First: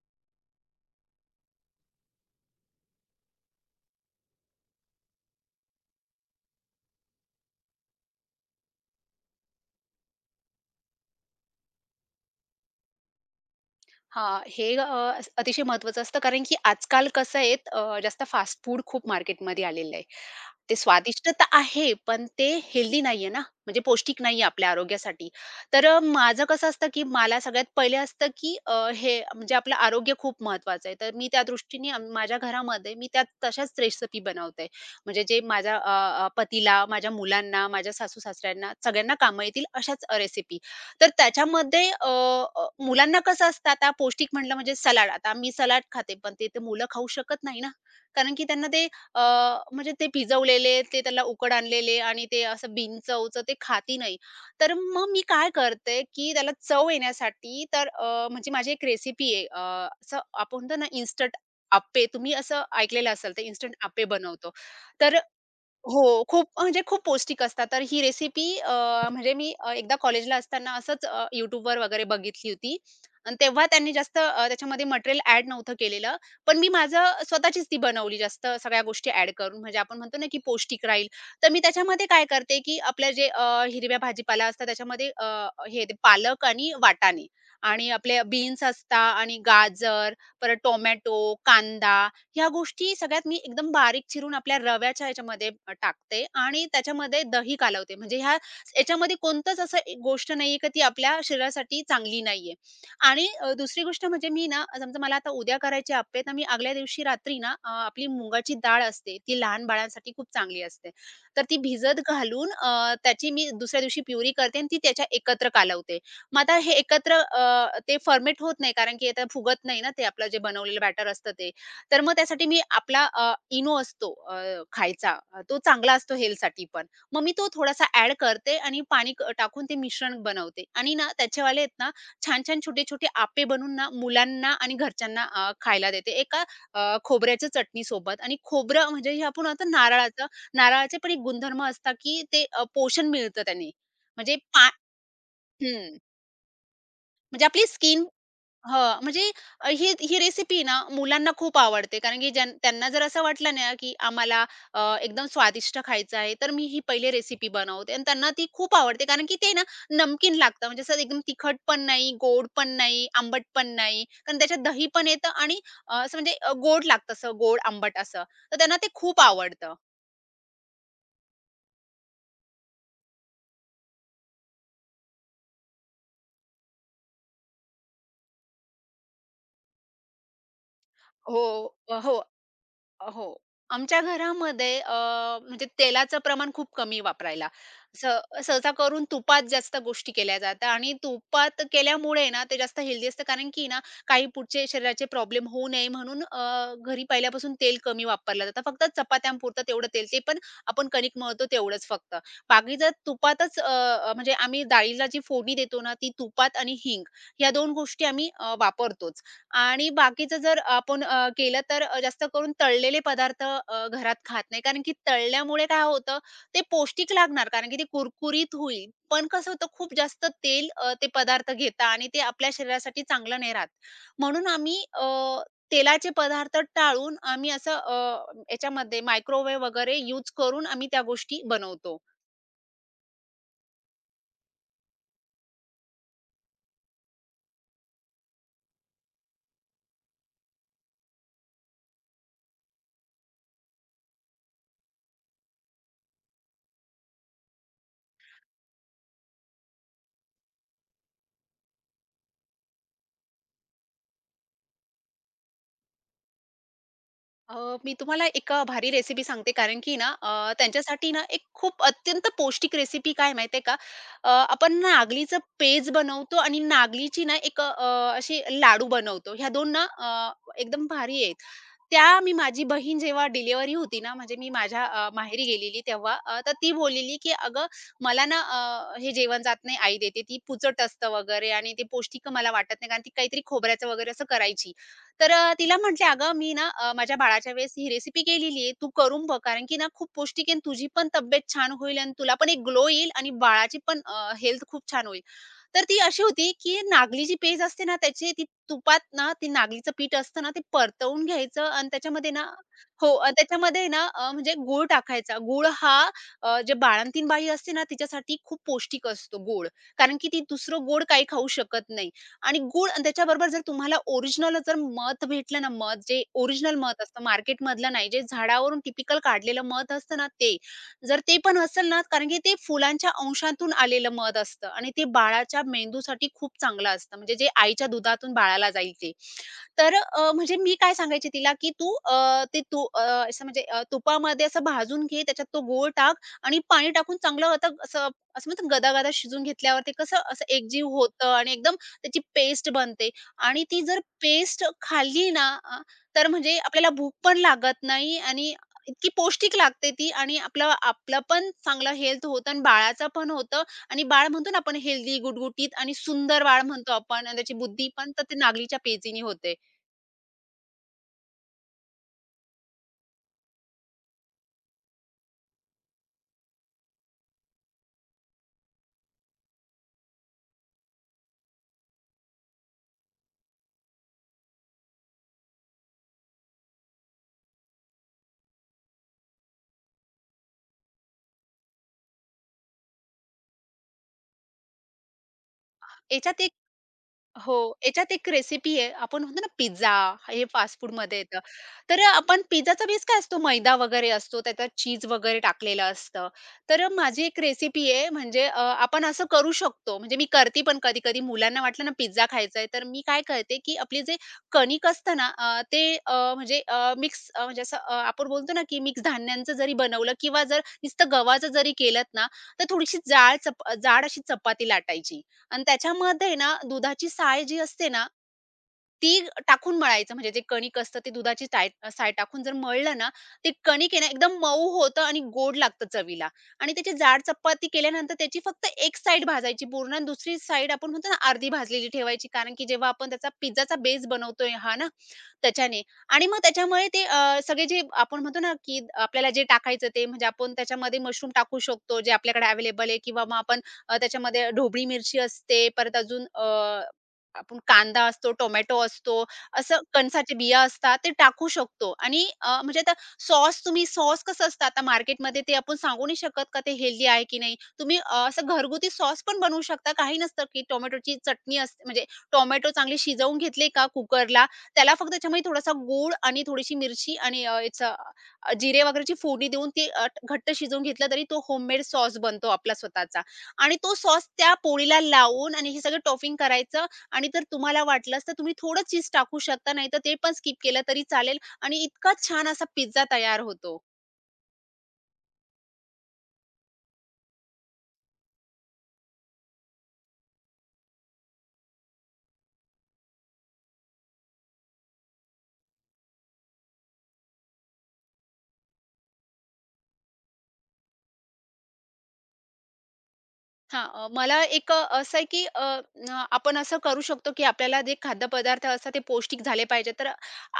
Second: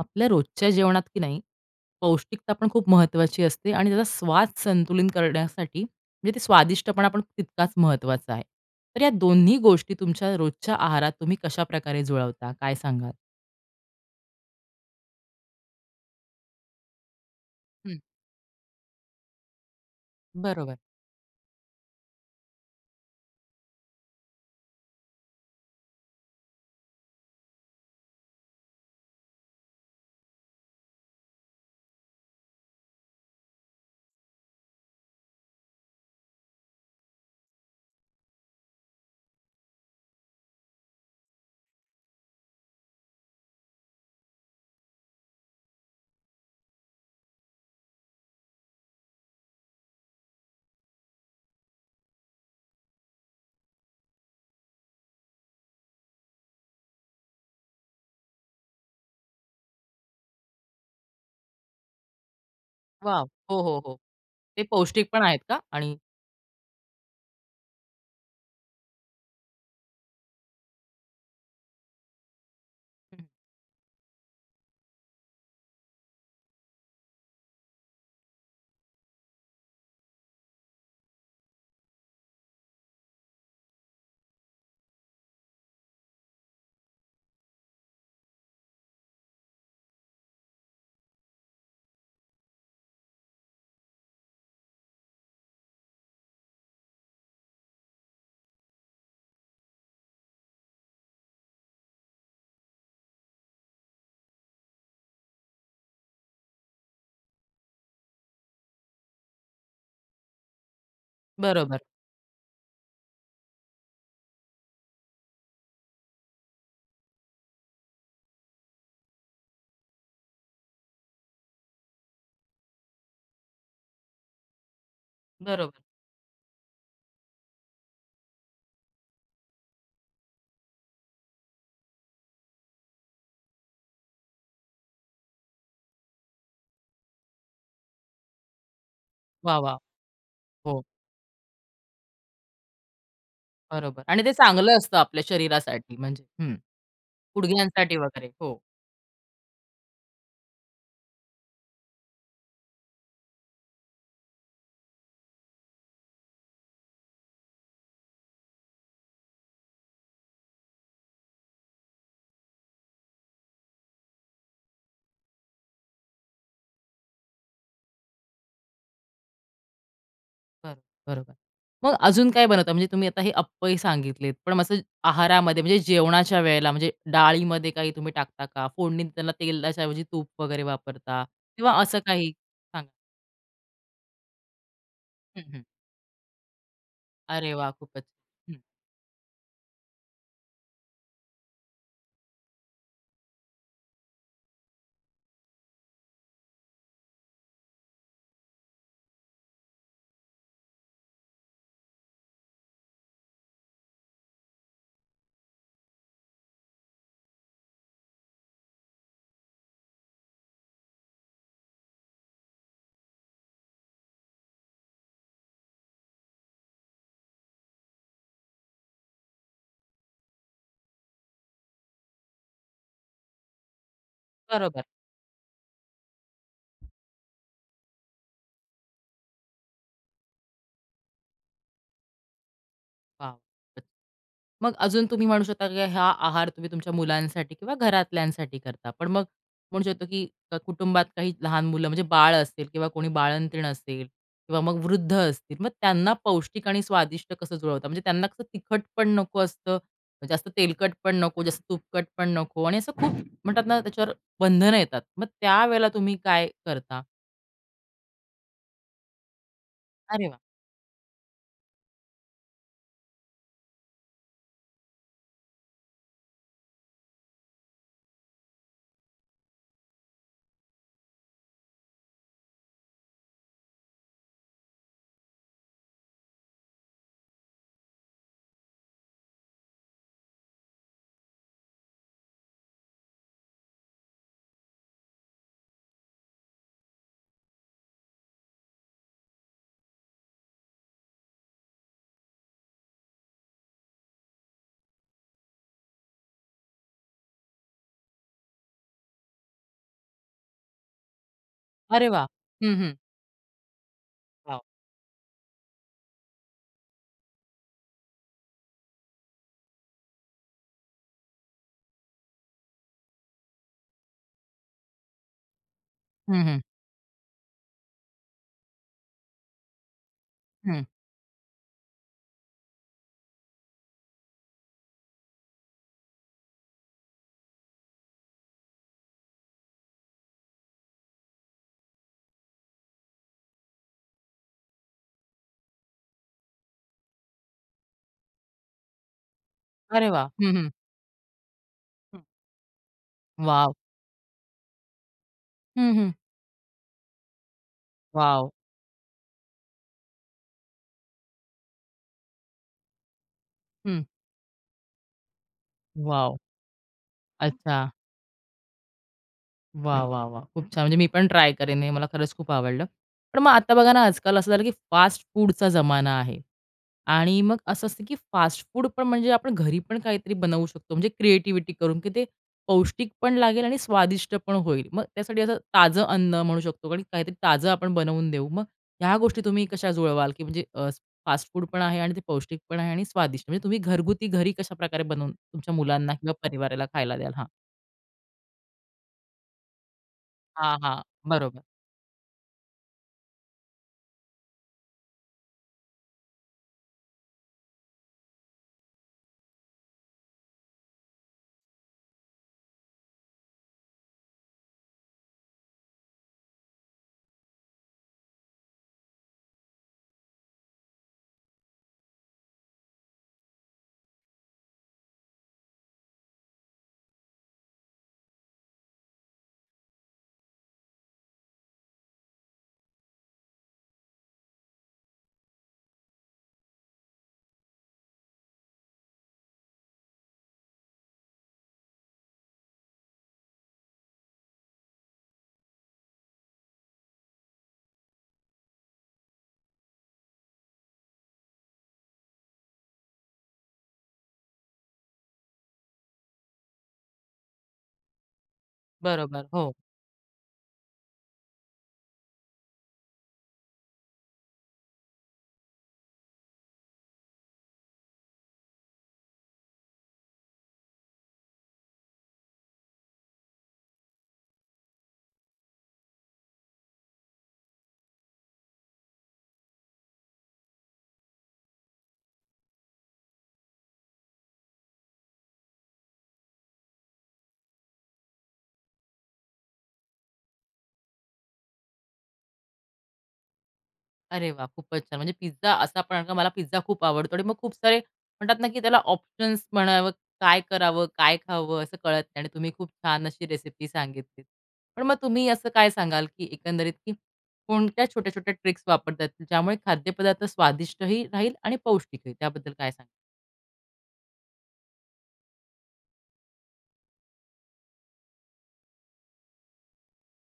आपल्या रोजच्या जेवणात की नाही, पौष्टिकता पण खूप महत्त्वाची असते आणि त्याचा स्वाद संतुलित करण्यासाठी म्हणजे ते स्वादिष्टपणा पण तितकाच महत्त्वाचा आहे. तर या दोन्ही गोष्टी तुमच्या रोजच्या आहारात तुम्ही कशाप्रकारे जुळवता? काय सांगाल? हां, हे अतिशय महत्त्वाचं असतं कारण की आजकाल कसं आहे हं, जास्त फास्ट फूड खूप मार्केटमध्ये आलेलं आहे. ते बरोबर. स्वादिष्ट तर आहे, पण ते हेल्दी नाहीये ना, म्हणजे पौष्टिक नाहीये आपल्या आरोग्यासाठी. तर माझं कसं असतं की मला सगळ्यात पहिले असतं की हे म्हणजे आपलं आरोग्य खूप महत्त्वाचं आहे. तर मी त्या दृष्टीने माझ्या घरामध्ये मी त्या तशाच रेसिपी बनवते. म्हणजे जे माझ्या अ, अ, पतीला, माझ्या मुलांना, माझ्या सासू-सासऱ्यांना सगळ्यांना कामं येतील अशाच रेसिपी. तर त्याच्यामध्ये मुलांना कसं असतं आता पौष्टिक म्हटलं म्हणजे सलाड. आता मी सलाड खाते, पण ते तर मुलं खाऊ शकत नाही ना. कारण की त्यांना ते म्हणजे ते भिजवलेले, ते त्याला उकड आणलेले आणि ते असं बिनचवचं ते खाती नाही. तर मग मी काय करते, की त्याला चव येण्यासाठी तर म्हणजे माझी एक रेसिपी आहे. असं आपण म्हणतो ना इन्स्टंट आप्पे. तुम्ही असं ऐकलेलं वॉव! असेल, तर हो, इन्स्टंट हो, हो. आप्पे बनवतो. ते पौष्टिक तर पण आहेत का? आणि हो, खूप म्हणजे खूप पौष्टिक असतात. तर ही रेसिपी म्हणजे मी एकदा कॉलेजला असताना असंच YouTubeवर वगैरे बघितली होती हं. आणि तेव्हा त्यांनी जास्त त्याच्यामध्ये मटेरियल ॲड नव्हतं केलेलं. पण मी माझं स्वतःचीच ती बनवली जास्त सगळ्या गोष्टी ॲड करून. म्हणजे आपण म्हणतो ना, की पौष्टिक राहील. तर मी त्याच्यामध्ये काय करते, की आपल्या जे हिरव्या भाजीपाला असतात त्याच्यामध्ये हे ते पालक आणि वाटाणे आणि आपले बीन्स असतात आणि गाजर, परत टोमॅटो, कांदा ह्या गोष्टी सगळ्यात मी एकदम बारीक चिरून आपल्या रव्याच्या ह्याच्यामध्ये टाकते आणि त्याच्यामध्ये दही कालवते. म्हणजे ह्या याच्यामध्ये कोणतंच असं एक गोष्ट नाहीये का ती आपल्या शरीरासाठी चांगली नाहीये. आणि दुसरी गोष्ट म्हणजे मी ना समजा मला आता उद्या करायचे अप्पे, तर मी आदल्या दिवशी रात्री ना आपली मुगाची डाळ असते, ती लहान बाळांसाठी खूप चांगली असते. तर ती बरोबर, भिजत घालून त्याची मी दुसऱ्या दिवशी प्युरी करते आणि ती त्याच्या एकत्र कालवते. मग आता हे एकत्र ते फर्मेट होत नाही कारण की आता फुगत नाही ना ते आपलं जे बनवलेलं बॅटर असतं ते. तर मग त्यासाठी मी आपला इनो असतो खायचा, तो बरोबर. चांगला असतो हेल्थसाठी पण. मग मी तो थोडासा ॲड करते आणि पाणी क टाकून ते मिश्रण बनवते आणि ना त्याचेवाले आहेत ना, छान-छान छोटे-छोटे आपे बनवून ना मुलांना आणि घरच्यांना खायला देते. एका खोबऱ्याच्या चटणीसोबत आणि खोबरं म्हणजे हे आपण वाह! आता वाह! नारळाचं हो, नारळाचे पण एक गुणधर्म असतात, की ते पोषण मिळतं त्याने. बरोबर आणि ते म्हणजे पा चांगलं असतं आपल्या शरीरासाठी हं. म्हणजे हं, म्हणजे आपली गुडघ्यांसाठी स्किन वगैरे. हो. हां, म्हणजे ही ही रेसिपी ना मुलांना खूप आवडते. कारण की त्यांना जर असं वाटलं ना, की आम्हाला एकदम स्वादिष्ट खायचं आहे, तर मी ही पहिले रेसिपी बनवते आणि त्यांना ती खूप आवडते. कारण की ते ना नमकीन लागतं. म्हणजे असं एकदम तिखट पण नाही, गोड पण नाही, आंबट पण नाही. कारण त्याच्यात दही पण येतं आणि असं म्हणजे गोड लागतं, असं गोड आंबट असं. तर त्यांना ते खूप आवडतं. बरोबर, बरोबर. मग अजून काय बनवता? म्हणजे तुम्ही आता हे अप्पे सांगितलेत, पण मग असं आहारामध्ये म्हणजे जेवणाच्या वेळेला म्हणजे डाळीमध्ये काही तुम्ही टाकता का? फोडणी देताना तेलाच्या ऐवजी तूप वगैरे वापरता हो, किंवा असं हो. काही? सांगा. हो. आमच्या घरामध्ये हं, हं. म्हणजे तेलाचं प्रमाण खूप कमी वापरायला. अरे वाह! खूपच. स हं, सहसा करून तुपात जास्त गोष्टी केल्या जातात आणि तुपात केल्यामुळे ना, ते जास्त हेल्दी असतं कारण की ना, काही पुढचे शरीराचे प्रॉब्लेम होऊ नये म्हणून घरी पहिल्यापासून तेल कमी वापरलं जातं. फक्त चपात्यांपुरतं तेवढं तेल, ते पण आपण कणिक मळतो तेवढंच फक्त. बाकी जर तुपातच अ, अ, म्हणजे आम्ही डाळीला जी फोडणी देतो ना, ती तुपात आणि हिंग या 2 गोष्टी आम्ही वापरतोच. आणि बाकीचं जर आपण केलं तर जास्त करून तळलेले पदार्थ घरात खात नाही. कारण की तळल्यामुळे काय होतं, ते पौष्टिक लागणार कारण की ते कुरकुरीत होईल. पण कसं होतं खूप जास्त तेल ते पदार्थ घेता आणि ते आपल्या शरीरासाठी चांगलं नाही राहत. म्हणून बरोबर. आम्ही तेलाचे पदार्थ टाळून आम्ही असं याच्यामध्ये मायक्रोवेव्ह वगैरे यूज करून आम्ही त्या गोष्टी बनवतो. वा, मग अजून तुम्ही म्हणू शकता, की हा आहार तुम्ही तुमच्या मुलांसाठी किंवा घरातल्यांसाठी करता. पण मग म्हणू शकतो, की कुटुंबात काही लहान मुलं म्हणजे बाळ असेल किंवा कोणी बाळंतीण असेल किंवा मग वृद्ध असतील. मग त्यांना पौष्टिक आणि स्वादिष्ट कसं जुळवता? म्हणजे त्यांना कसं तिखट पण नको असतं, जास्त तेलकट पण नको, जास्त तुपकट पण नको आणि असं खूप म्हणतात ना, त्याच्यावर बंधनं येतात. मग त्यावेळेला तुम्ही काय करता? अ, मी तुम्हाला एक भारी रेसिपी सांगते कारण की ना अरे वाह! त्यांच्यासाठी ना एक खूप अत्यंत पौष्टिक रेसिपी काय माहिती आहे का? आपण नागलीचं पेज बनवतो आणि नागलीची ना एक अशी लाडू बनवतो. ह्या दोन ना एकदम भारी आहेत. त्या मी माझी बहीण जेव्हा डिलिव्हरी होती ना, म्हणजे मी माझ्या माहेरी गेलेली तेव्हा तर ती बोललेली, की "अगं मला ना हे जेवण जात नाही. आई देते ती पुचट असतं वगैरे आणि ते पौष्टिक मला वाटत नाही." कारण ती काहीतरी खोबऱ्याचं वगैरे असं करायची. तर तिला म्हटले, "अगं मी ना माझ्या बाळाच्या वेळेस ही रेसिपी केलेली आहे. तू करून बघ कारण की ना खूप पौष्टिक आहे आणि तुझी पण तब्येत छान होईल आणि तुला पण एक ग्लो येईल आणि बाळाची पण हेल्थ खूप छान होईल." तर ती अशी होती, की नागली जी पेज असते ना त्याची ती तुपात ना ती नागलीचं पीठ असतं ना ते परतवून घ्यायचं आणि अरे वाह! त्याच्यामध्ये ना हं, हं. हो त्याच्यामध्ये ना म्हणजे वॉव! गूळ टाकायचा. गूळ हा जे बाळंतीण बाई असते ना तिच्यासाठी खूप पौष्टिक असतो गूळ. कारण की ती दुसरं गोड काही खाऊ शकत नाही. आणि गूळ आणि त्याच्याबरोबर जर तुम्हाला ओरिजिनल जर मध भेटलं ना, मध जे हं, हं. ओरिजिनल मध असतं मार्केटमधलं नाही, जे झाडावरून टिपिकल काढलेलं मध असतं ना ते. हं. जर ते पण असेल ना, कारण की ते फुलांच्या अंशातून आलेलं मध असतं आणि ते बाळाच्या मेंदूसाठी खूप चांगलं असतं. म्हणजे जे आईच्या दुधातून बाळाला जाईल ते. तर म्हणजे मी काय सांगायचे तिला, की "तू ते तू असं म्हणजे तुपामध्ये असं भाजून घे, त्याच्यात तो गूळ टाक आणि पाणी टाकून चांगलं आता असं असं म्हणतात गदा-गदा शिजून घेतल्यावर ते अरे कसं वाह! असं हं, हं. एकजीव होतं आणि एकदम त्याची पेस्ट बनते आणि वॉव! ती जर पेस्ट खाल्ली ना हं, हं. तर म्हणजे आपल्याला भूक पण लागत नाही वॉव! आणि इतकी पौष्टिक लागते ती आणि आपलं आपलं पण चांगलं हेल्थ होतं आणि बाळाचं पण होतं हं. आणि बाळ म्हणतो ना आपण हेल्दी, गुटगुटीत आणि वॉव! सुंदर बाळ म्हणतो आपण आणि त्याची अच्छा. बुद्धी पण तर ते नागलीच्या पेजीने होते. वाह, वाह, वाह! खूप छान. म्हणजे मी पण ट्राय करेन हे मला खरंच खूप आवडलं. पण मग आता बघा ना, आजकाल असं झालं की फास्ट फूडचा जमाना आहे. आणि मग असं असतं, की फास्ट फूड पण म्हणजे आपण घरी पण काहीतरी बनवू शकतो. म्हणजे क्रिएटिव्हिटी करून, की ते पौष्टिक पण लागेल आणि स्वादिष्ट पण होईल. मग त्यासाठी असं ताजं अन्न म्हणू शकतो आणि काहीतरी ताजं आपण बनवून देऊ. मग ह्या गोष्टी तुम्ही कशा जुळवाल, की म्हणजे फास्ट फूड पण आहे आणि ते पौष्टिक पण आहे आणि स्वादिष्ट. म्हणजे तुम्ही घरगुती घरी कशाप्रकारे बनवून तुमच्या मुलांना किंवा याच्यात एक परिवाराला खायला द्याल? हां. हो, याच्यात एक रेसिपी आहे. आपण म्हणतो ना पिझ्झा, हे हां, फास्ट हां. फूडमध्ये येतं. बरोबर, तर आपण पिझ्झाचा बेस काय असतो? मैदा वगैरे असतो, त्याच्यात चीज वगैरे टाकलेलं असतं. तर माझी एक रेसिपी आहे म्हणजे आपण असं करू शकतो. म्हणजे मी करते पण कधी-कधी मुलांना वाटलं ना पिझ्झा खायचा आहे, तर मी काय करते, की आपली जे कणिक असतं ना ते म्हणजे मिक्स म्हणजे असं आपण बोलतो ना, की मिक्स धान्यांचं जरी बनवलं किंवा जर नुसतं गव्हाचं जरी केलत ना, तर थोडीशी जाड अशी चपाती लाटायची. आणि त्याच्यामध्ये ना दुधाची साय जी असते ना, ती टाकून मळायचं म्हणजे जे कणिक असतं ते दुधाची साय साय टाकून जर मळलं ना, ते कणिक आहे ना एकदम मऊ होतं आणि गोड लागतं चवीला आणि त्याची जाड चपाती केल्यानंतर त्याची फक्त एक साइड भाजायची पूर्ण आणि दुसरी साइड आपण म्हणतो ना अर्धी भाजलेली ठेवायची. कारण की जेव्हा आपण त्याचा पिझ्झाचा बेस बनवतोय हा ना, त्याच्याने आणि मग त्याच्यामुळे ते सगळे जे आपण म्हणतो ना, की आपल्याला जे टाकायचं ते म्हणजे आपण त्याच्यामध्ये मशरूम टाकू शकतो जे आपल्याकडे अवेलेबल आहे किंवा मग आपण त्याच्यामध्ये ढोबळी मिरची असते, परत अजून आपण कांदा असतो, टोमॅटो असतो, बरोबर. हो. असं कणसाच्या बिया असतात ते टाकू शकतो आणि म्हणजे आता सॉस कसं असतं आता मार्केटमध्ये ते आपण सांगू नाही शकत का ते हेल्दी आहे की नाही. तुम्ही असं घरगुती सॉस पण बनवू शकता. काही नसतं की टोमॅटोची चटणी असते म्हणजे टोमॅटो चांगले शिजवून घेतले का कुकरला, त्याला फक्त त्याच्यामध्ये थोडासा गूळ आणि थोडीशी मिरची आणि याचं जिरे वगैरेची फोडणी देऊन ते घट्ट शिजवून घेतलं तरी तो होममेड सॉस बनतो आपला स्वतःचा आणि तो सॉस त्या पोळीला लावून आणि हे सगळं टॉपिंग करायचं आणि तर तुम्हाला वाटलंच तर तुम्ही थोडं चीज टाकू शकता, नाहीतर ते पण स्किप केलं तरी चालेल आणि इतका छान असा पिझ्झा तयार होतो. अरे वा, खूपच छान. म्हणजे पिझ्झा असा पण कारण का मला पिझ्झा खूप आवडतो आणि मग खूप सारे म्हणतात ना, की त्याला ऑप्शन्स म्हणावं, काय करावं, काय खावं असं कळत नाही आणि तुम्ही खूप छान अशी रेसिपी सांगितलीत. पण मग तुम्ही असं काय सांगाल, की एकंदरीत की कोणत्या छोट्या-छोट्या ट्रिक्स वापरतात, ज्यामुळे खाद्यपदार्थ स्वादिष्टही राहील आणि पौष्टिकही? त्याबद्दल काय सांगाल? हां, मला एक असं आहे की आपण असं करू शकतो की आपल्याला जे खाद्यपदार्थ असतात ते पौष्टिक झाले पाहिजे. तर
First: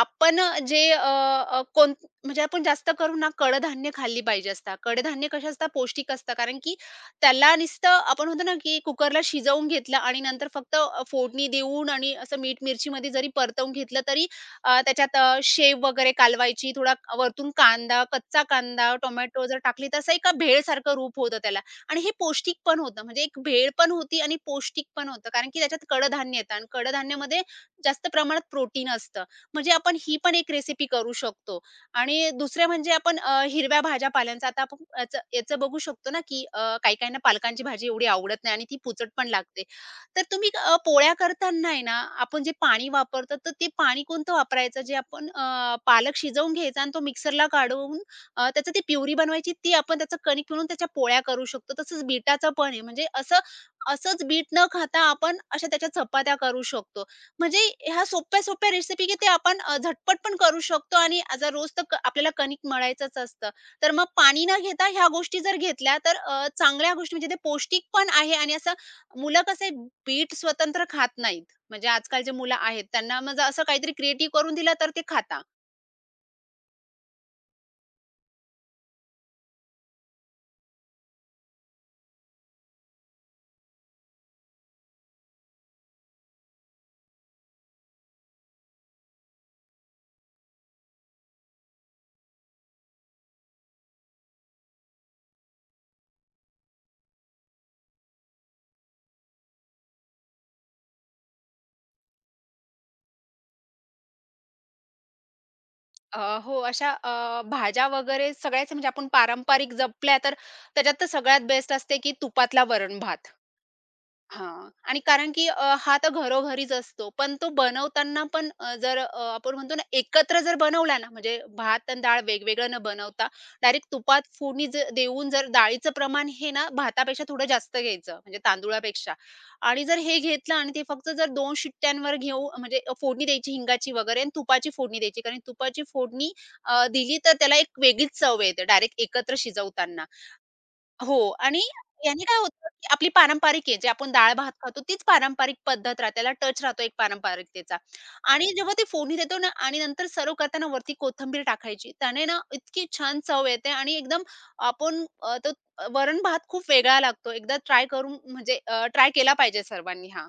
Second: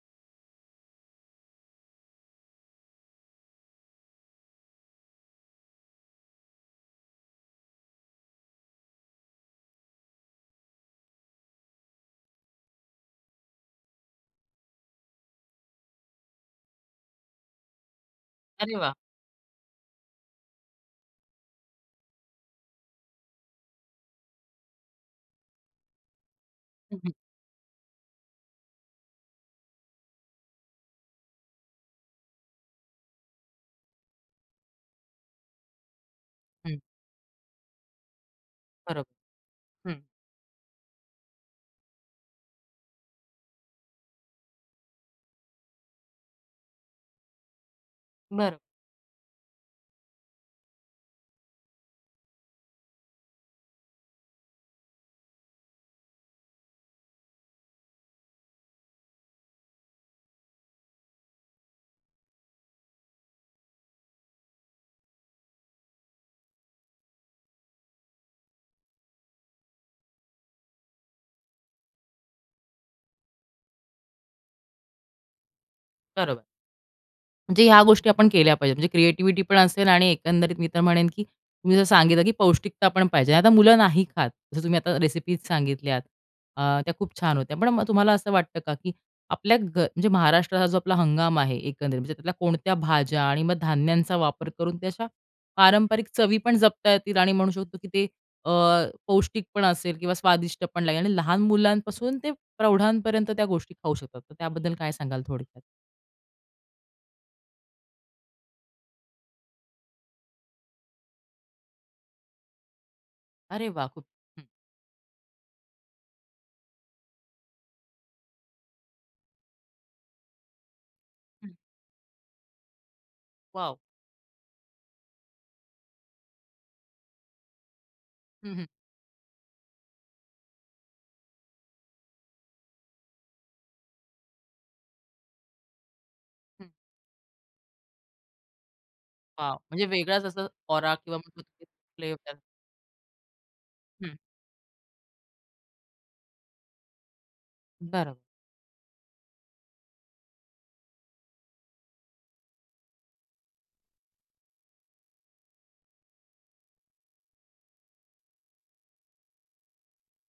आपण जे अ, अ, कोण म्हणजे आपण जास्त करून ना कडधान्य खाल्ली पाहिजे असतात. कडधान्य कसे असतात? पौष्टिक असतात. कारण की त्याला नुसतं आपण म्हणतो ना की कुकरला शिजवून घेतलं आणि नंतर फक्त फोडणी देऊन आणि असं मीठ-मिरचीमध्ये जरी परतवून घेतलं तरी त्याच्यात शेव वगैरे कालवायची, थोडा वरतून कांदा, कच्चा अरे वाह! कांदा, टोमॅटो जर टाकली तर असं एका भेळसारखं रूप होतं त्याला. आणि हे पौष्टिक पण होतं. म्हणजे एक भेळ पण होती आणि पौष्टिक पण होतं. कारण की त्याच्यात कडधान्य येतं आणि हं, हं. कडधान्यामध्ये जास्त प्रमाणात प्रोटीन असतं. म्हणजे आपण ही पण एक रेसिपी करू शकतो. आणि दुसरं म्हणजे आपण हिरव्या भाज्या पाल्यांचा आता आपण याचं याचं बघू शकतो ना, की हं. काही-काहींना पालकांची भाजी एवढी आवडत नाही आणि ती बरोबर. पुचट पण लागते. हं. तर तुम्ही पोळ्या करताना आहे ना, आपण जे पाणी वापरतो, तर ते पाणी कोणतं वापरायचं? जे आपण पालक शिजवून घ्यायचा आणि तो मिक्सरला काढून बरोबर. त्याचं ती प्युरी बनवायची ती आपण त्याचं कणिक पिळून त्याच्या पोळ्या करू शकतो. तसंच बीटाचं पण आहे. म्हणजे असंच बीट न खाता आपण अशा त्याच्या चपात्या करू शकतो. म्हणजे ह्या सोप्या-सोप्या रेसिपी की ते आपण झटपट पण करू शकतो आणि जर रोज तर आपल्याला कणिक मळायचंच असतं. तर मग पाणी न घेता ह्या गोष्टी जर घेतल्या तर चांगल्या गोष्टी म्हणजे ते पौष्टिक पण आहे आणि असं मुलं कसं बीट स्वतंत्र खात नाहीत. म्हणजे आजकालचे मुलं आहेत त्यांना मग असं काहीतरी क्रिएटिव्ह करून दिलं तर ते खाता. बरोबर. म्हणजे ह्या गोष्टी आपण केल्या पाहिजे. म्हणजे क्रिएटिव्हिटी पण असेल आणि एकंदरीत मी तर म्हणेन, की तुम्ही जसं सांगितलं, की पौष्टिकता पण पाहिजे. आता मुलं नाही खात. जसं तुम्ही आता रेसिपीज सांगितल्यात. त्या खूप छान होत्या. पण मग तुम्हाला असं वाटतं का, की आपल्या घ म्हणजे महाराष्ट्राचा जो आपला हंगाम आहे एकंदरीत, म्हणजे त्यातल्या कोणत्या भाज्या आणि मग धान्यांचा वापर करून त्या पारंपरिक चवी पण जपता येतील आणि म्हणू शकतो, की ते अ, पौष्टिक पण असेल किंवा स्वादिष्ट पण लागेल आणि लहान मुलांपासून ते प्रौढांपर्यंत त्या गोष्टी खाऊ शकतात. तर त्याबद्दल काय सांगाल थोडक्यात? अ, हो, अशा भाज्या वगैरे सगळ्याच म्हणजे आपण पारंपरिक जपल्या तर त्याच्यात तर सगळ्यात बेस्ट असते की तुपातला वरण भात. अरे वाह! खूप हं. हां. आणि कारण की हा तर घरोघरीच असतो. पण तो बनवताना पण जर आपण म्हणतो ना एकत्र जर बनवला ना, म्हणजे भात आणि डाळ वेगवेगळं न बनवता वाव, डायरेक्ट तुपात फोडणी देऊन जर डाळीचं प्रमाण हे ना भातापेक्षा थोडं जास्त घ्यायचं, म्हणजे हं, हं, तांदुळापेक्षा. आणि जर हे घेतलं आणि ते फक्त जर 2 शिट्ट्यांवर घेऊ म्हणजे फोडणी द्यायची हिंगाची वगैरे आणि तुपाची फोडणी द्यायची. कारण तुपाची फोडणी हं. दिली तर त्याला एक वेगळीच चव येते डायरेक्ट एकत्र वॉव! म्हणजे शिजवताना. वेगळाच असा ऑरा किंवा हो आणि म्हणतो याने फ्लेवर. काय होतं, की आपली पारंपरिक आहे, जे आपण हं, डाळ-भात खातो तीच पारंपरिक पद्धत राहते. त्याला टच राहतो एक पारंपरिकतेचा बरोबर. आणि जेव्हा ते फोडणी देतो ना आणि नंतर सर्व्ह करताना वरती कोथिंबीर टाकायची. त्याने ना इतकी छान चव येते आणि एकदम आपण वरण-भात खूप वेगळा लागतो. एकदा ट्राय करून म्हणजे ट्राय केला पाहिजे सर्वांनी. हां,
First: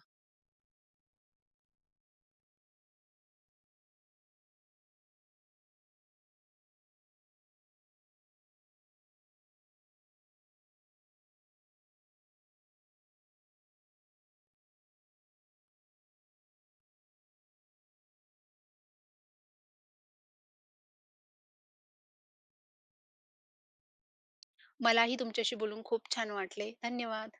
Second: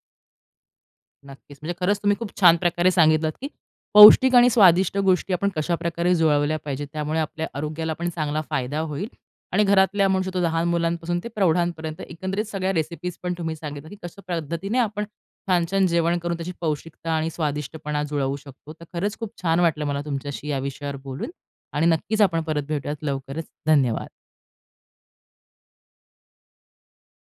नक्कीच. म्हणजे खरंच तुम्ही खूप छान प्रकारे सांगितलात, की पौष्टिक आणि स्वादिष्ट गोष्टी आपण कशाप्रकारे जुळवल्या पाहिजेत. त्यामुळे आपल्या आरोग्याला पण चांगला फायदा होईल आणि घरातल्या म्हणू शकतो लहान मुलांपासून ते प्रौढांपर्यंत एकंदरीत सगळ्या रेसिपीज पण तुम्ही सांगितल्या, की कशा पद्धतीने आपण छान-छान जेवण करून त्याची पौष्टिकता आणि स्वादिष्टपणा जुळवू शकतो. तर खरंच खूप छान वाटलं मला तुमच्याशी या विषयावर बोलून आणि नक्कीच आपण परत भेटूयात लवकरच. धन्यवाद. मलाही तुमच्याशी बोलून खूप छान वाटले. धन्यवाद.